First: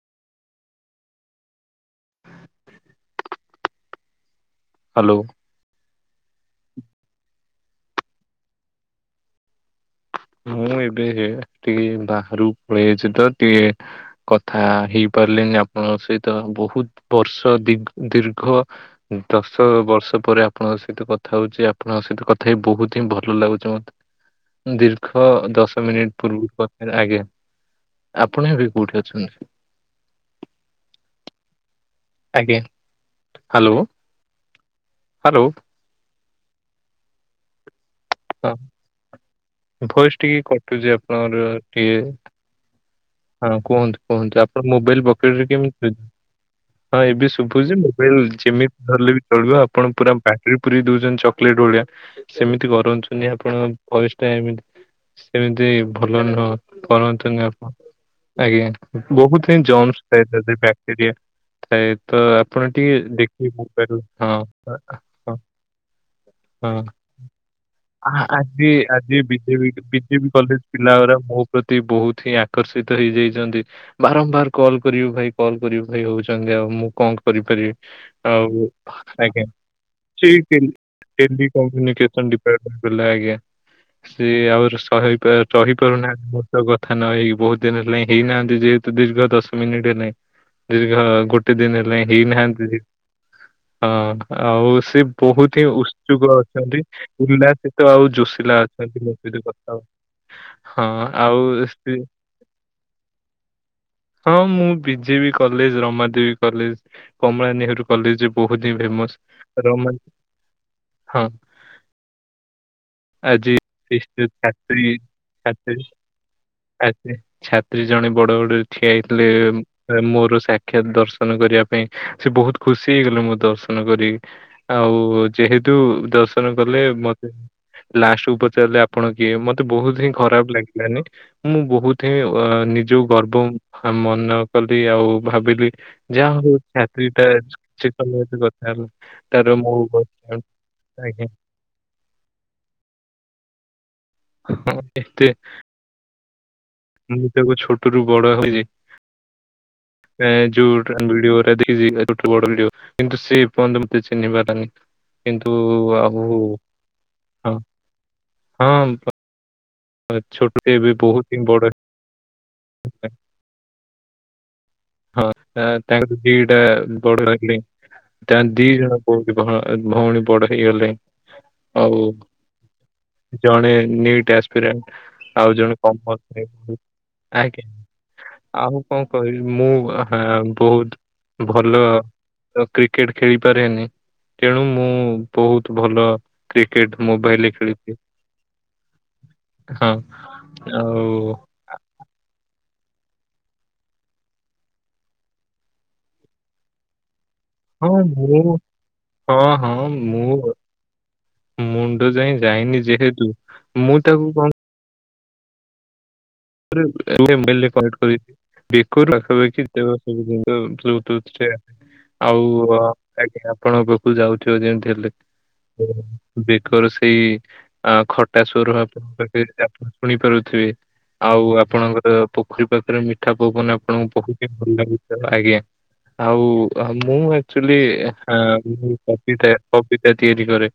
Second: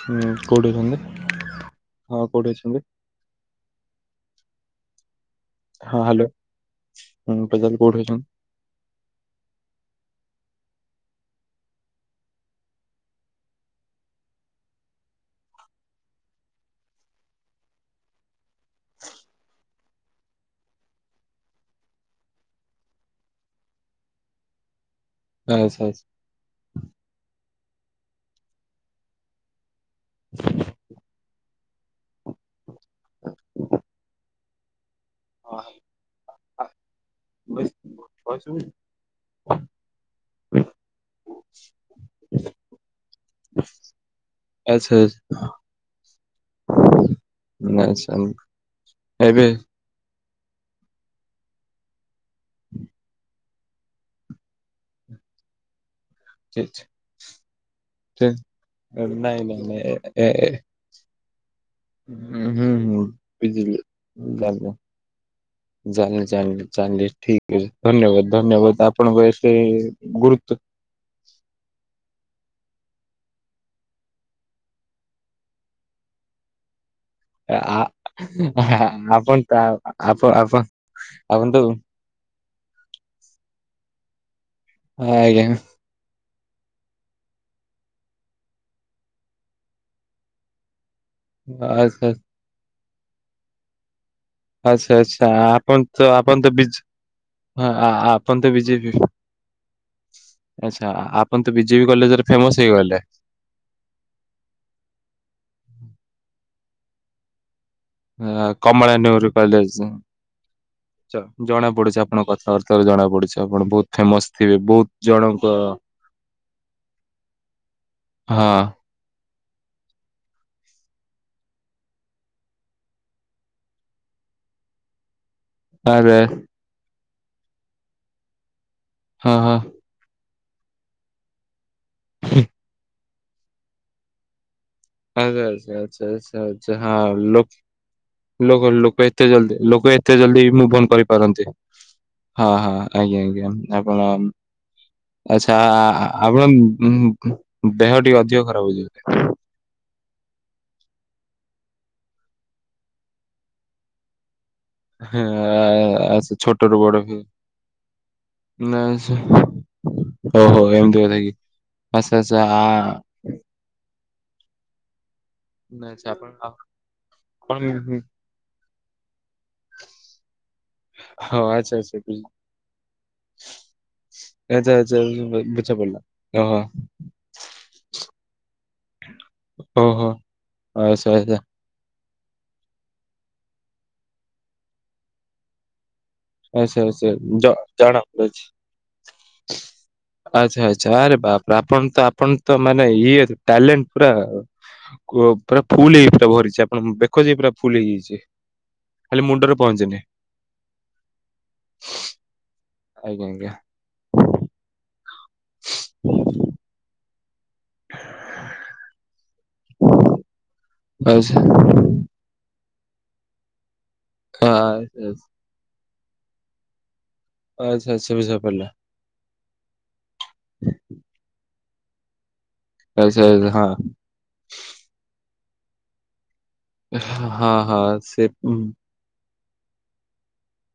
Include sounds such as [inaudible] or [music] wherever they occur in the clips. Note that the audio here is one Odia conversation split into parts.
ହଁ କୋଉଠି ଅଛନ୍ତି ହଁ କୋଉଠି ଅଛନ୍ତି। [unintelligible] ହ୍ୟାଲୋ। ହଁ ହ୍ୟାଲୋ ହଁ ପ୍ରଜାଲ କୋଉଠି ଅଛନ୍ତି। ମୁଁ ଏବେ ଟିକେ ବାହାରୁକୁ ପଳେଇଛି ତ ଟିକେ। କଥା ହେଇପାରିଲିନି ଆପଣଙ୍କ ସହିତ ବହୁତ ବର୍ଷ ଦି ଦୀର୍ଘ। ଦଶ ବର୍ଷ ପରେ ଆପଣଙ୍କ ସହିତ କଥା ହଉଛି ଆପଣଙ୍କ ସହିତ କଥା ହେଇ ବହୁତ ହିଁ ଭଲ ଲାଗୁଛି ମୋତେ। ଦୀର୍ଘ ଆଚ୍ଛା ଦଶ ଆଚ୍ଛା। ମିନିଟ୍ ପୂର୍ବରୁ ଆଜ୍ ଆପଣ ଏବେ କୋଉଠି ଅଛନ୍ତି। [unintelligible] ଆଜ୍ଞା ହ୍ୟାଲୋ ହ୍ୟାଲୋ। [inaudible] ଭଏସ ଶୁଭୁନି? ହଁ ଭଏସ ଟିକେ କଟୁଛି ଆପଣର ଟିକେ। ହଁ କୁହନ୍ତୁ କୁହନ୍ତୁ ଆପଣ ଆଚ୍ଛା ମୋବାଇଲ ପକେଟ ରେ କେମିତି। ହଁ ଏବେ ଶୁଭୁଛି ଆଚ୍ଛା ମୋବାଇଲ ଆଚ୍ଛା ଯେମିତିଲେ ବି ଏବେ ଚଳିବ ଆଉ। ଆପଣ ପୁରା ବଟେରୀ ପୁରୀ ଦଉଛନ୍ତି ଚକୋଲେଟ ଭଳିଆ ସେମିତି କରଛନ୍ତି। ଆପଣଙ୍କ ଭଏସ ଟା ଏମିତି ସେମିତି ଭଲ ନୁହଁ ଠିକ କରନ୍ତୁନି ଆପଣ। ଠିକ ଆଜ୍ଞା ନାଇଁ ବହୁତ ନାଇଁ ହିଁ ନାଇଁ ଏ ଜନ୍ସଥା ଏ ତ ଏ ବ୍ୟକଟେ ରିଆ। ତ ହୁଁ ହୁଁ ଆପଣ ଟିକେ ହୁଁ ଦେଖିବେ ବୁଝିଲି। ମୋବାଇଲ ହଁ ଜାଣିଲି ହଁ। ଜାଣିଲି ଜାଣିଲି ହଁ। ଜାଣିଲି ଠିକ ଅ ଆ- ଧନ୍ୟବାଦ ଆଜି ଧନ୍ୟବାଦ ଆପଣ ବସ ଗୁରୁତ। ପିଲା ମୋ ପ୍ରତି ବହୁତ ହିଁ। ଆକର୍ଷିତ ହେଇଯାଇଛନ୍ତି ବାରମ୍ବାର କଲ୍ କରିବୁ ଭାଇ କଲ କରିବୁ ଭାଇ ହଉଛନ୍ତି ଆଉ ମୁଁ କଣ। କରିପାରିବେ ଆ ଆଉ ଆପଣ ଆଜ୍ଞା ତ ଆପଣ ସେଇ ଆପଣ ଆପଣ ଟେଲି ତ କମ୍ୟୁନିକସନ୍ ଡି ପିଲା ଆଜ୍ଞା ସିଏ ଆ ଆଜ୍ଞା ରହିପାରୁନାହା ମୋ ତ କଥା ନ ହେଇକି। ବହୁତ ଦିନ ହେଲା ହେଇନାହାନ୍ତି ଯେହେତୁ ଦୀର୍ଘ ଦଶ ମିନିଟ ହେଲେ ଦୀର୍ଘ ଗୋଟ ଦିନ ହେଲାଣି ଆଚ୍ଛା ହେଇନାହାନ୍ତି। [inaudible] ହଁ ଆଉ ଆଚ୍ଛା ସେ ଆଚ୍ଛା ବହୁତ ହିଁ ଆପଣ ତ ଉତ୍ସୁକ ଆପଣ ତ ବିଜି ଅଛନ୍ତି ହଁ ଆ ଉଲାତ୍ତିତ ଆ- ଆଉ ଆପଣ ତ ଯୋସିଲା ବିଜେପି ଅଛନ୍ତି। [unintelligible] ଆଚ୍ଛା ହଁ ଆଉ ଆପଣ ତ ବିଜେପି ସେ କଲେଜରେ ଫେମସ ହେଇଗଲେ। ହଁ ମୁଁ B J B college Ramadevi college Kamala Nehru college ଆ ବହୁତ ହିଁ କମଳା ଫେମସ। ନେହେରୁ କଲେଜ ରମା ଜ ହଁ ଜଣା ପଡ଼ୁଛି ଆ ଆପଣ କଥାବାର୍ତ୍ତାରୁ ଜଣା ପଡ଼ୁଛି ଆଜି ଆପଣ ବୋହୁତ ସେ- ସେ ଫେମସ ଥିବେ ଛାତ୍ରୀ ବୋହୁତ ଜଣଙ୍କ ଆଦେ ଛାତ୍ରୀ ଜଣେ ବଡ଼ ହଁ ବଡ଼ରେ ଠିଆ ହେଇଥିଲେ। ମୋର ସାକ୍ଷାତ ଦର୍ଶନ କରିବା ପାଇଁ ସେ ବୋହୁତ ଖୁସି ହେଇଗଲେ ମୋ ଦର୍ଶନ କରିକି। ଆଉ ଯେହେତୁ ଆରେ ଦର୍ଶନ କଲେ ମତେ ଲାଷ୍ଟେକୁ ପଚାରିଲେ ଆ ଆପଣ ହଁ କିଏ ହଁ ମତେ ବୋହୁତୁ ହିଁ ଖରାପ ଲାଗିଲାନି ମୁଁ ବହୁତ ହିଁ ହୁଁ, ଅ ନିଜକୁ ଗର୍ଭ ଆମନ କଲି ଆଉ ଆଚ୍ଛା ଆଚ୍ଛା ଭାବିଲି ଆଚ୍ଛା ଆଚ୍ଛା ଯାହା ହଉ ଆଚ୍ଛା ହଁ ଛାତ୍ରୀଟା ସେ ତ ମୋ କଥା ହଉ କ ଏତେ ଜଲଦି ଲୋକ ଏତେ ଜଲଦି ମୁବ୍ ଅନ୍ କରିପାରନ୍ତି। ହଁ ହଁ ଆଜ୍ଞା ଆଜ୍ଞା ଆପଣ ହଁ, ଏତେ ଆଚ୍ଛା ଆ ଆପଣମ୍ ମୁଁ ତାକୁ ଦେହ ଛୋଟରୁ ଟିକେ ବଡ ଅଧିକ ହେଇ ଖରାପ ହେଇଚି। [unintelligible] କିନ୍ତୁ ସେ ଏ ପର୍ଯ୍ୟନ୍ତ ମତେ ଚିହ୍ନି ପାରେନି। ହଁ, କିନ୍ତୁ ଆହୁ ଆଚ୍ଛା ହଁ ଛୋଟରୁୁ ବଡ ହୁଏ। ନା ହଁ ଆଚ୍ଛା ଆ ଓହୋ ଛୋଟୁ ଟେ ବି ଏମିତି କଥା କି ବୋହୁତ ଆଚ୍ଛା ଆଚ୍ଛା ଆ ଇମ୍ପୋର୍ଟେଣ୍ଟ। ହଁ ତା ଆଚ୍ଛା ତାଙ୍କୁ ଆପଣ ଦିଟା ବଡ଼ ଆପଣ [unintelligible] ତାଙ୍କ ଦି ଜଣ କୋଉଠ ଭ ଭଉଣୀ ବଡ଼ ହେଇଗଲେ। ହ ଆଚ୍ଛା ଆଚ୍ଛା କି। ଜଣେ ନିଟ୍ ଆଚ୍ଛା ଆସ୍ପିରାଣ୍ଟ୍ ଆଚ୍ଛା ଆଉ ବୁଝା ଜଣେ କ ପଡିଲା। ଓହୋ [unintelligible] ଆଜ୍ଞା ଆଉ କଣ କହିବି ମୁଁ ଓହୋ ହା ଆଚ୍ଛା ଆଚ୍ଛା। ବୋହୁତ ଭଲ କ୍ରିକେଟ୍ ଖେଳିପାରେନି ତେଣୁ ମୁଁ ବୋହୁତ୍ ଭଲ ଆଛା କ୍ରିକେଟ ଆଛା ମୋବାଇଲରେ ଜ ଖେଳିଛି ଜଣଙ୍କର ଅଛି। ହଁ ଆଚ୍ଛା ଆଚ୍ଛା ଆରେ ଆଉ ବାପରେ ଆପଣତ ଆପଣ୍ ତ ମାନେ ଇଏ ଟ୍ୟାଲେଣ୍ଟ୍ ପୁରା କୁ ପୁରା ଫୁଲ ହେଇ ପୁରା ଭରିଛି ଆପଣ ବେକ ଯାଏଁ ପୁରା ଫୁଲ ହଁ ହେଇଯାଇଛି। ମୋର ଖାଲି ହଁ ମୁଣ୍ଡରେ ହଁ ପହଞ୍ଚିନି ମୁଁ ମୁଣ୍ଡ ଯାଏଁ ଯାଇନି ଆଜ୍ଞା ଯେହେତୁ ଆଜ୍ଞା ମୁଁ ତାକୁ କଣ [unintelligible] ଅ ବ୍ଲୁଟୁଥ୍ ଟା ଆଚ୍ଛା ଆଉ ଆ ଆଜ୍ଞା ଆପଣଙ୍କ ପାଖକୁ ଆଚ୍ଛା ଯାଉଥିବ ଯେମତି ହେଲେ ବେକର ସେଇ ଆଚ୍ଛା ଆ ଆଚ୍ଛା ବୁଝା ଖଟା ପଡିଲା। ସରୁ ଆପଣଙ୍କ ପାଖେ ଆପ ଶୁଣିପାରୁଥିବେ। ଆଉ ଆପଣଙ୍କର ପୋଖରୀ ପାଖରେ ଆଚ୍ଛା ମିଠା ଆଚ୍ଛା, ପବନ ଆପଣଙ୍କୁ ବହୁ କେ ଭଲ ଲାଗୁ ଆଜ୍ଞା ଆଉ ହା ମୁଁ ହଁ ହଁ ଆକ୍ଚୋଲି ହଁ ହା ସେ କବିତା କବିତା ତିଆରି କରେ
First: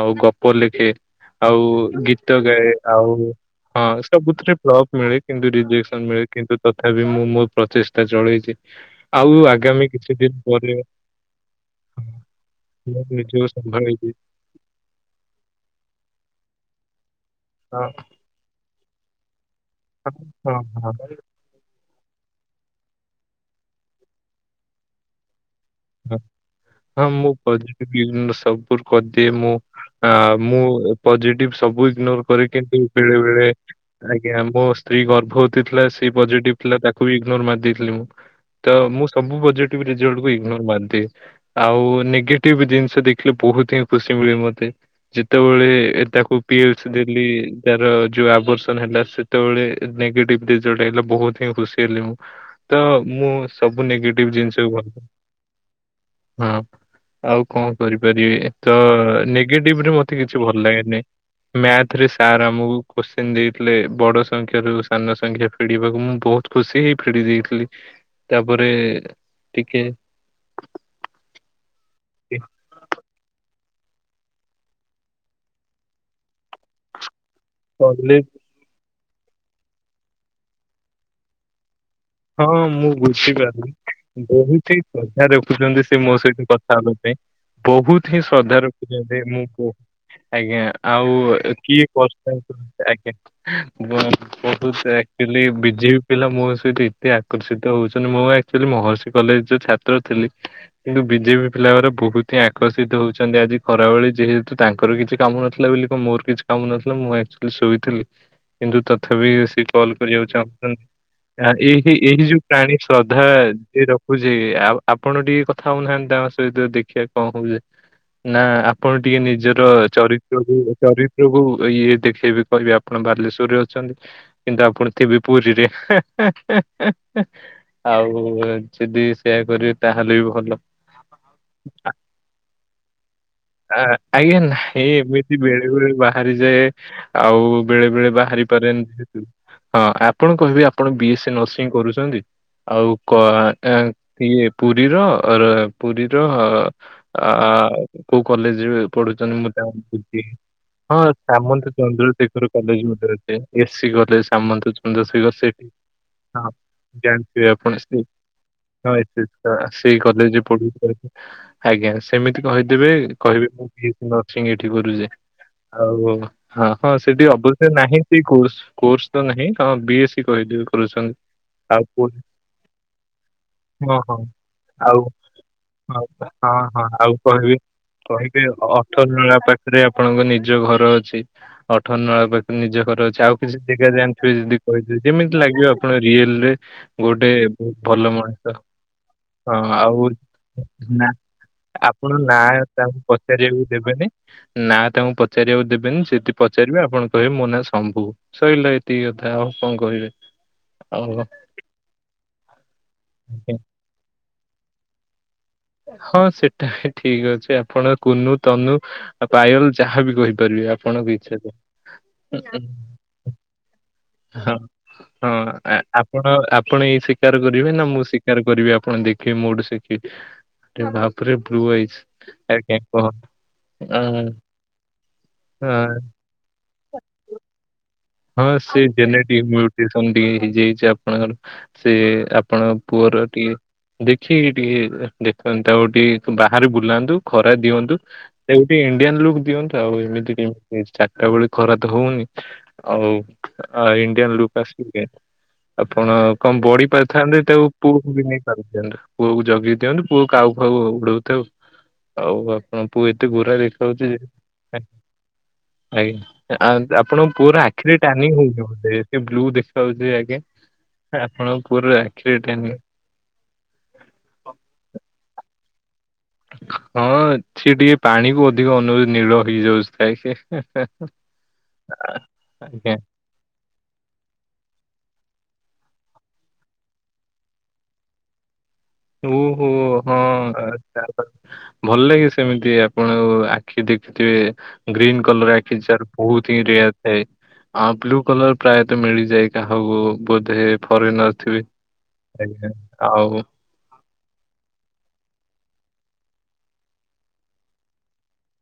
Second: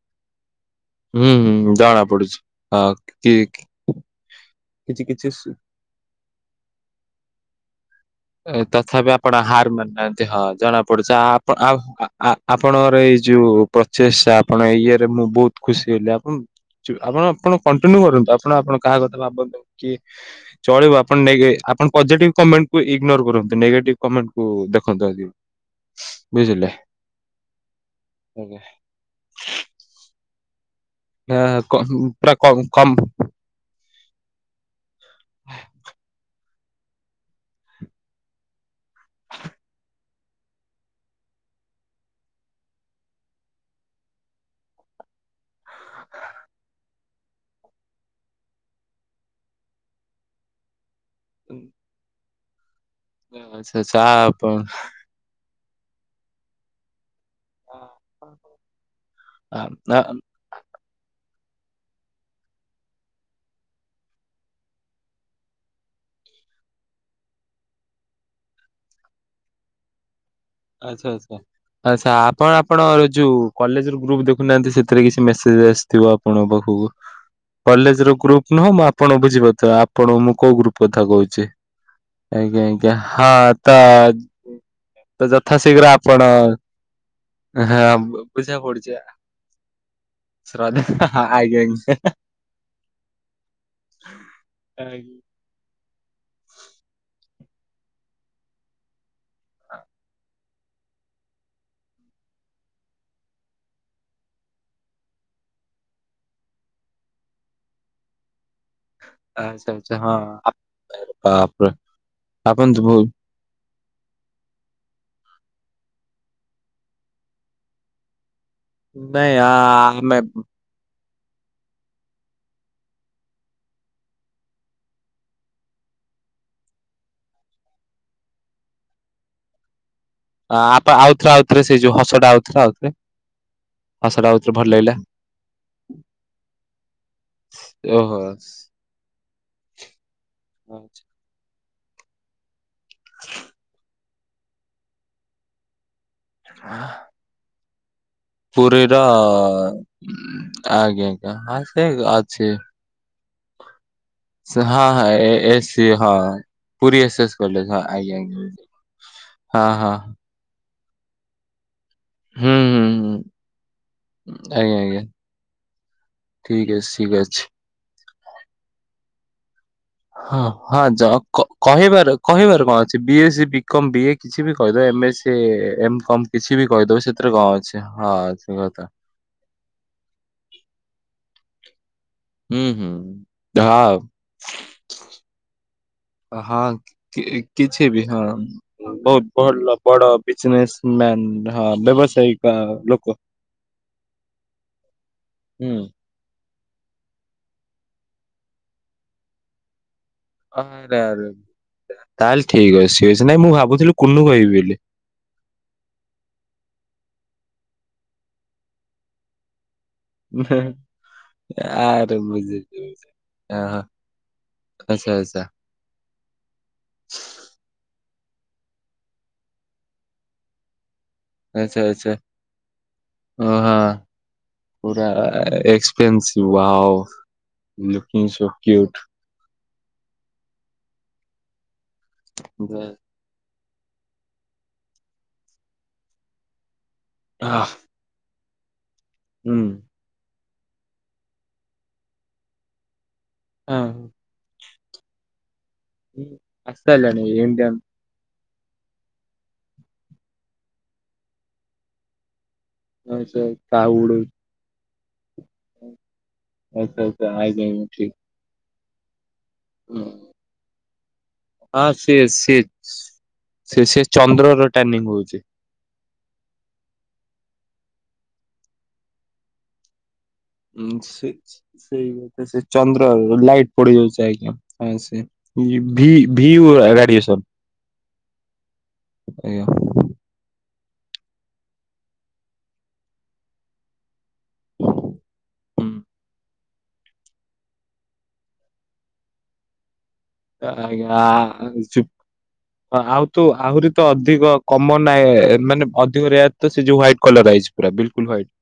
ଆଉ ଗପ ଲେଖେ। ହୁଁ ଆଉ ହୁଁ ଜଣା ପଡୁଛି ଗୀତ ଗାଏ ହଁ ଆଉ କି ହଁ ସବୁଥିରେ ଫ୍ଲପ କିଛି ମିଳେ କିଛି କିନ୍ତୁ ସୁ ରିଜେକ୍ସନ୍ ମିଳେ କିନ୍ତୁ ତଥାପି ମୁଁ ମୋ ପ୍ରଚେଷ୍ ତଥାପି ଆପଣ ହାର କିଛି ମାନିନାହାନ୍ତି ଦିନ ହଁ ପରେ ଜଣା ପଡ଼ୁଛି ଆପ ଆଉ ଆ ଆପଣଙ୍କର ମୁଁ ଏଇ ନିଜକୁ ଯୋଉ ସମ୍ଭାଳିବି ପ୍ରଚେଷା ପଣ ଏଇ ଇଏରେ ମୁଁ ବୋଉତ୍ ଖୁସି ହେଲି ଆପଣ ଚୁ ଆପଣ ଆପଣ ହଁ କଣ୍ଟିନ୍ୟୁ କରନ୍ତୁ ଆପଣ ଆପଣ କାହା କଥା ଭାବନ୍ତୁ କି ହଁ ହଁ ଚଳିବ ହଁ। ଆପଣ ନେଇକି ଆପଣ ପଜେଟିଭ୍ କମେଣ୍ଟ୍ ଇଗ୍ନୋର କରନ୍ତୁ ନେଗେଟିଭ୍ କମେଣ୍ଟ କୁ ଦେଖନ୍ତୁ ଆଗେ। [unintelligible] ଆଜ୍ଞା। ଖଦି ମୁଁ ଆ ମୁଁ ନା, ପଜିଟିଭ୍ କ- ସବୁ ଇଗ୍ନୋର ପୁରା କରେ କିନ୍ତୁ କମ ବେଳେ ବେଳେ ଆଜ୍ଞା ମୋ ସ୍ତ୍ରୀ ଗର୍ଭବତୀ ଥିଲା ସେ ପଜିଟିଭ୍ ଥିଲା ତାକୁ ବି ଇଗ୍ନୋର ମାରି ଦେଇଥିଲି ମୁଁ। ତ ମୁଁ ସବୁ ପଜିଟିଭ ରେଜଲ୍ଟକୁ ଇଗନୋର ମାରିଦିଏ। ଆଉ ନେଗେଟିଭ ଜିନିଷ ଦେଖିଲେ ବହୁତ ହିଁ ଖୁସି ମିଳେ ମତେ। ଯେତେବେଳେ ତାକୁ ପିଲ୍ସ ଦେଲି ତାର ଯୋଉ ଆବର୍ଷନ ହେଲା ସେତେବେଳେ ନେଗେଟିଭ ରେଜଲ୍ଟ ହେଲା ବହୁତ ହିଁ ଖୁସି ହେଲି ମୁଁ। ତ ମୁଁ ଆଚ୍ଛା ସବୁ ଆଚ୍ଛା ଆ, ନେଗେଟିଭ ଆପଣ ଜିନିଷକୁ ଭଲ ହଁ। ଆଉ କଣ କରିପାରିବି ତ ଆ- ନେଗେଟିଭରେ ଆ- ମତେ କିଛି ଭଲ ଲାଗେନିଁ? ମ୍ୟାଥରେ ସାର୍ ଆମକୁ କୋଶ୍ଚିନ ଦେଇଥିଲେ ବଡ ସଂଖ୍ୟାାରୁ ସାନ ସଂଖ୍ୟା ଫେଡିବାକୁ ମୁଁ ବହୁତ ଖୁସି ହେଇ ଫେଡି ଦେଇଥିଲି। ତାପରେ ଟିକେ ଆଚ୍ଛା ଆଚ୍ଛା ଆଚ୍ଛା ଆପଣ ଆପଣ ଯୋଉ କଲେଜର ଗ୍ରୁପ ଦେଖୁନାହାନ୍ତି ସେଥିରେ କିଛି ମେସେଜ ଆସିଥିବ ଆପଣଙ୍କ ପାଖକୁ କଲେଜର ଗ୍ରୁପ। ନୁହଁ ମୁଁ ଆପଣ ବୁଝିପାରୁଥିବେ ଆପଣ ମୁଁ କୋଉ ଗ୍ରୁପ କଥା କହୁଛି? ଆଜ୍ଞା ଆଜ୍ଞା ହଁ ତ। ବହୁତି ତ ଅଧାରୁ ଯଥା ଉଠୁଛନ୍ତି ଶୀଘ୍ର ସେ ମୋ ଆପଣ ସହିତ କଥା ହେବା ପାଇଁ। ହଁ ବହୁତ ହିଁ ବୁଝା ଶ୍ରଦ୍ଧା ପଡୁଛି ରଖିଛନ୍ତି ମୁଁ କୋ ଆଜ୍ଞା ଶ୍ରଦ୍ଧା ଆଉ ଆଜ୍ଞା କିଏ ଆଜ୍ଞା। କରୁଛନ୍ତି? ଆଜ୍ଞା [inaudible] ଏ ବିଜେବି ପିଲା ମୋ ସହିତ ଏତେ ଆକର୍ଷିତ ହଉଛନ୍ତି ମୋ ପାଇଁ। ମହର୍ଷି କଲେଜ ଯୋଉ ଛାତ୍ର ଥିଲି। କିନ୍ତୁ ବିଜେପି ପିଲାଗୂରା ବହୁତ ହିଁ ଆକର୍ଷିତ ହଉଛନ୍ତି ଆଜି ଖରାବେଳେ ଯେହେତୁ ତାଙ୍କର କିଛି କାମ ନଥିଲା ବୋଲି କି ମୋର କିଛି କାମ ନଥିଲା। ମୁଁ ଆକଚୁଆଲି ଶୋଇଥିଲି। [unintelligible] କିନ୍ତୁ ତଥାବି ସେ ଆଚ୍ଛା କଲ ଆଚ୍ଛା ହଁ କରିବାକୁ ଚାହୁଁଛନ୍ତି ବାପରେ ଏଇ ଏଇଠି ଯୋଉ ଆପଣ ପ୍ରାଣୀ ଶ୍ରଦ୍ଧା ଯିଏ ରହୁଛି। ବୁଝିଲେ ଆପଣ ଟିକେ କଥା ହଉନାହାନ୍ତି ତାଙ୍କ ସହିତ ଦେଖିବା କଣ ହଉଛ ନା ଆପଣ ଟିକେ ନାଇଁ ଆ ନିଜର ଆମେ ଚରିତ୍ରକୁ ଚରି ଇଏ ଦେଖେଇବି କହିବେ ଆପଣ ବାଲେଶ୍ଵରରେ ଅଛନ୍ତି। କିନ୍ତୁ ଆପଣ ଥିବେ ପୁରୀରେ। ଆଉ ଯଦି ସେୟା କରିବେ ତାହେଲେ ବି ଭଲ। ଆପ ଆଉଥରେ ଆଉଥରେ ସେଇ ଯୋଉ ହସଟା ଆଉଥରେ ଆଉଥରେ। ଆ ହସଟା ଆଜ୍ଞା ଆଉଥରେ ଭଲ ନାଇଁ ଲାଗିଲା ଏମିତି ବେଳେ ବେଳେ ବାହାରିଯାଏ ଆଉ ବେଳେ ବେଳେ ଓହୋ। ବାହାରି? ହଁ ଆପଣ କହିବେ ଆପଣ ବି ଏସ ସି ନର୍ସ କରୁଛନ୍ତି ଆଉ କ ଇଏ ପୁରୀର ର ପୁରୀର ଆ କୋଉ କଲେଜ ପୁରୀର ପଢୁଛନ୍ତି ମୁଁ ଆଜ୍ଞା ହଁ ଆଜ୍ଞା ହଁ ସାମନ୍ତ ସେ ଚନ୍ଦ୍ରଶେଖର ଅଛି। କଲେଜ ଗୋଟେ ଅଛି। ଏ ସି ଗଲେ ସାମନ୍ତ ହଁ ହଁ ଏ ଚନ୍ଦ୍ରଶେଖର ସେ ଏସି ହଁ। ପୁରୀ ଏସ୍ ଏସ୍ ଜାଣିଥିବେ କଲେଜ ଆପଣ ହଁ ସେ ଆଜ୍ଞା ଆଜ୍ଞା। ହଁ ହଁ ସେଇ କଲେଜ ପଢୁଥିବା। ଆଜ୍ଞା। ସେମିତି ହୁଁ କହିଦେବେ ହୁଁ ହୁଁ କହିବେ ମୁଁ ନର୍ସିଂ ଏଇଠି ଆଜ୍ଞା ଆଜ୍ଞା କରୁଛି। ଆଉ ହଁ ଠିକ୍ ଅଛି ହଁ ଠିକ୍ ସେଠି ଅଛି। ଅବ୍ ନାହିଁ ସେ କୋସ କୋର୍ସ ତ ନାହିଁ କଣ ବି ଏସ୍ ସି ହଁ କହିଥିବେ ହଁ ଯ କରୁଛନ୍ତି। ଆଉ କହିବାର ପୁଣି କହିବାର କଣ ଅଛି? ବି ଏସ୍ ସି, ବି କମ୍, ହଁ ବିଏ ହଁ କିଛି ବି କହିଦେ ଆଉ ଏମଏ, ଏମ ହଁ କମ୍। ହଁ କିଛି ବି ହଁ କହିଦବ ଆଉ ସେଥିରେ କଣ କହିବି ଅଛି ହଁ କହିବି ସେ କଥା। ଅଠର ନଳା ପା ରେ ଆପଣଙ୍କ ନିଜ ଘର ଅଛି। ଅଠ ନଳା କୁ ହୁଁ ନିଜ ହୁଁ ଘର ଅଛି ଆଉ କିଛି ଜାଗା ହଁ ଜାଣିଥିବେ ଯଦି କହିିବ ଯେମିତି ଲାଗିବ। ଆପଣ ରିଏଲରେ ହଁ ଗୋଟେ କି ବହୁତ କିଛି ବି ଭଲ ହଁ ମଣିଷ। ବହୁତ ହଁ, ଭଲ ବଡ ଆଉ ବିଜନେସ୍ ନା ମ୍ୟାନ ହଁ ଆପଣ ନା ବ୍ୟବସାୟିକ ତାଙ୍କୁ ଲୋକ। ପଚାରିବାକୁ ଦେବେନି। ନା ତାଙ୍କୁ ପଚାରିବାକୁ ହୁଁ। ଦେବେନି ସେଥି। ପଚାରିବେ ଆପଣ କହିବେ ମୋ ନାଁ ସମ୍ଭୁ ସଇଲା ଏତିକି କଥା ଆଉ କଣ କହିବେ। ଆରେ ଆଉ ଆରେ ତାହେଲେ ଠିକ ଅଛି ସିଏ ଅଛି ନାଇଁ ମୁଁ ଭାବୁଥିଲି କୁନୁ କହିବି ବୋଲି। ହଁ ସେଟା ବି ଠିକ ଅଛି ଆପଣ କୁନୁ, ତନୁ, ପାୟଲ ଯାହାବି କହିପାରିବେ ଆପଣଙ୍କ ଇଚ୍ଛା ଆ ହା। ହଁ, ହଁ ଆପ ଆପଣ, ଆପଣ ଏଇ ଶିକାର କରିବେ ନା ମୁଁ ଶିକାର କରିବି ଆପଣ ଦେଖିବେ ମୋଠୁ ଶିଖି ବାପରେ ବ୍ଲୁ ଆଚ୍ଛା ଆଚ୍ଛା ଆଇଜ ଆଜ୍ଞା କହ ଓ ହଁ ଆଁ ପୁରା ଏକ୍ସପେନ୍ସିଭ ୱାଓ ଲୁକିଙ୍ଗ ହଁ ସେ [unintelligible] ଟିକେ ହେଇଯାଇଛି ଆପଣଙ୍କର ସେ ଆପଣଙ୍କ ପୁଅର ଟିକେ ଦେଖିକି ଟିକେ ଦେଖନ୍ତୁ ଆଉ ଟିକେ ବାହାରେ ବୁଲାନ୍ତୁ। ଖରା ଆଃ ଦିଅନ୍ତୁ ତାକୁ ଗୋଟେ ଇଣ୍ଡିଆନ୍ ଲୁକ୍ ହୁଁ। ଦିଅନ୍ତୁ ଆଉ ଏମିତି କେ ସେ ଚାରିଟା ବେଳୁ ଖରା ତ ହଉନି, ଆଉ ହଁ ଇଣ୍ଡିଆ ଲୁକ୍ ଆସିବ କେମିତି। ଆପଣ କଣ ଆସି ବଡି ସାରିଲାଣି ପାରିଥାନ୍ତେ ତାକୁ ଇଣ୍ଡିଆନ ପୁ ନେଇ [unintelligible] ପୁଅକୁ ଜଗି ଦିଅନ୍ତୁ ପୁଅ କାଉ ଫାଉ ଉଡଉ ଥାଉ। ଆଉ ଆପଣଙ୍କ ପୁଅ ଏତେ ଗୋରା କାଉ ଦେଖାଉଛି ଯେ ଉଡଉଛି। ଆଜ୍ଞା ଆ ଆଚ୍ଛା ଆଚ୍ଛା ଆପଣଙ୍କ ଆଜ୍ଞା ପୁଅର ଆଖି ଆଜ୍ଞା [unintelligible] ଏତେ ବ୍ଲ୍ୟୁ ଦେଖାଯାଉଚି ଯେ ଠିକ। ଆଜ୍ଞା ଆପଣ ପୁଅ ହଁ ର ସିଏ ଆଖି ରେ ସିଏ ଟ୍ୟାନିଂ ସେ ସେ ଚନ୍ଦ୍ରର ଟାର୍ନିଂ ହଉଚି। ହଁ ସିଏ ଟିକେ ପାଣି କୁ ଅଧିକ ଅନଉ ନୀଳ ହେଇଯାଉଥାଏ ସେ ହଁ ସେ ସେଇ କଥା ସେ ଆଜ୍ଞା ଚନ୍ଦ୍ରରୁ ଲାଇଟ୍ ପଡି ଯାଉଛି ଆଜ୍ଞା ହଁ ସେ ଭି ଭି ରାଡ଼ିଏସନ ଉ ହୁଁ ହଁ ଆଛା ଆଛା ଭଲ ଲାଗେ ସେମିତି ଆପଣ ଆଉ ଆଖି ଦେଖିଥିବେ ଗ୍ରୀନ୍ କଲର ଆଖି ଯାର ବହୁତ ହିଁ ରେୟାର ଥାଏ। ହଁ ବ୍ଲୁ କଲର ପ୍ରାୟତଃ ମିଳିଯାଇ କାହାକୁ ବୋଧେ ଆଜ୍ଞା ଫରେନର ଥିବେ। ଆ ଚୁପ ଆଉ ତୁ ଆହୁରି ତ ଅଧିକ କମନ ନା ମାନେ ଅଧିକ ରେୟାର ତ ସେ ଯୋଉ ହ୍ୱାଇଟ୍ କଲର ଆଇଜ୍‌ ପୁରା ବିଲକୁଲ ହ୍ୱାଇଟ୍। ତ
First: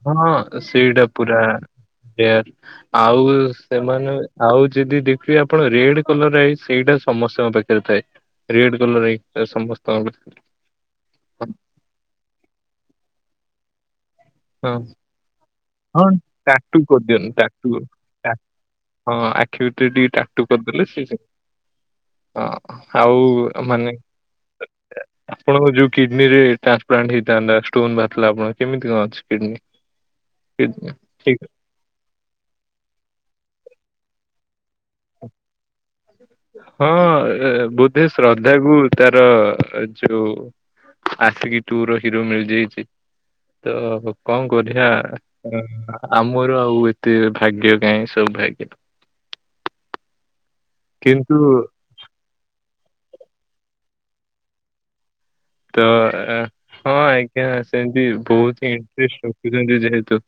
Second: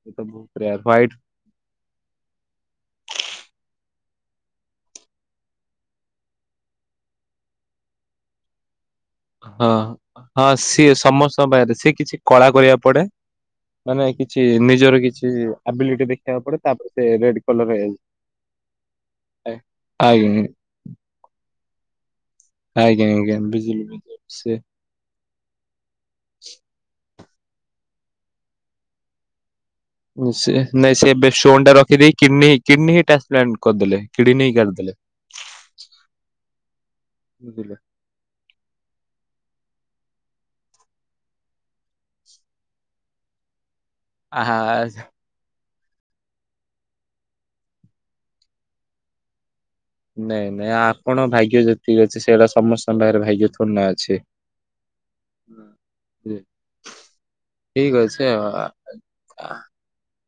ଅପଣ ସେଇଟା ପୁରା ରେୟାର। ଆଉ ସେମାନେ ଆଉ ଯଦି ଦେଖିବେ ଆପଣ ରେଡ କଲର ଆଇଜ ସେଇଟା ସମସ୍ତଙ୍କ ପାଖେ ସେ ଥାଏ ରେଡ କଲର ଆଇ ହଁ, ହଁ ସିଏ ସମସ୍ତ [unintelligible] ସେ କିଛି କଳା କରିବାକୁ ପଡେ ମାନେ କିଛି ହଁ ନିଜର କିଛି ହଁ ଆବିଲିଟି ଦେଖିବାକୁ ପଡେ ଟାଟୁ ତାପରେ ସେ କରିଦିଅନ୍ତି ରେଡ ଟାଟୁ କଲର ଏଲ। ଟା- ହଁ ଆଖି ଭିତରେ ଟିକେ ଟାଟୁ କରିଦେଲେ ସେ ହଁ ଆଜ୍ଞା ଆଜ୍ଞା ଆଉ ବୁଝିଲି ମାନେ ବୁଝିଲି ସେ ଆପଣଙ୍କ ଯୋଉ କିଡନୀ ରେ ଟ୍ରାନ୍ସପ୍ଲାଣ୍ଟ ହେଇଥାନ୍ତା ଷ୍ଟୋନ ବାହାରିଲା ଆପଣଙ୍କ କେମିତି କଣ ଅଛି କିଡନୀ। ସେ କିଡନୀ? ନାଇଁ ସେ ଏବେ ଠିକ ଷ୍ଟୋନଟା ରଖିଦେଇ କିଡନୀ କିଡନୀ ହିଁ ଟ୍ରାନ୍ସପ୍ଲାଣ୍ଟ କରିଦେଲେ କିଡନୀ ହିଁ କାଢିଦେଲେ। [inaudible] [inaudible] ହଁ ବୁଝିଲେ ବୋଧେ ଶ୍ରଦ୍ଧାକୁ ତାର ଯୋଉ ଆସିକି ଟୁର ହିରୋ ମିଳିଯାଇଛି ତ। କଣ ଆହା କରିବା ଆମର ଆଉ ଏତେ ଭାଗ୍ୟ କାହିଁ ସୋଭାଗ୍ୟ। ନାଇଁ, ନାଇଁ ଆପଣଙ୍କ କିନ୍ତୁ ଭାଗ୍ୟ ଯେତିକି ଅଛି ସେଇଟା ସମସ୍ତଙ୍କ ପାଖରେ ଭାଗ୍ୟ ଥୋଡିନା ଅଛି। ତ ବୁଝିଲେ? ହଁ ଆଜ୍ଞା ଠିକ ସେମିତି ଅଛି ଆଉ ବହୁତ ଆ- ହିଁ ଇଂଟରେଷ୍ଟ ଆ- ରଖୁଛନ୍ତି ଯେହେତୁ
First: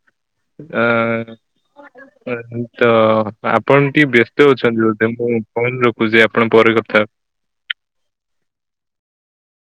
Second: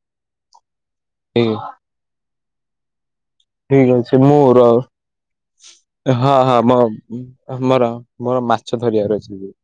ଆ ଠିକ [unintelligible] ଠିକ ଆପଣ ଟିକେ ଅଛି ମୁଁ ବ୍ୟସ୍ତ ର ଅଛନ୍ତି ବୋଧେ ମୁଁ ଫୋନ ରଖୁଛି ଆପଣ ପରେ କଥା ଆମର ମୋର ମାଛ ଧରିବାର ଅଛି [unintelligible]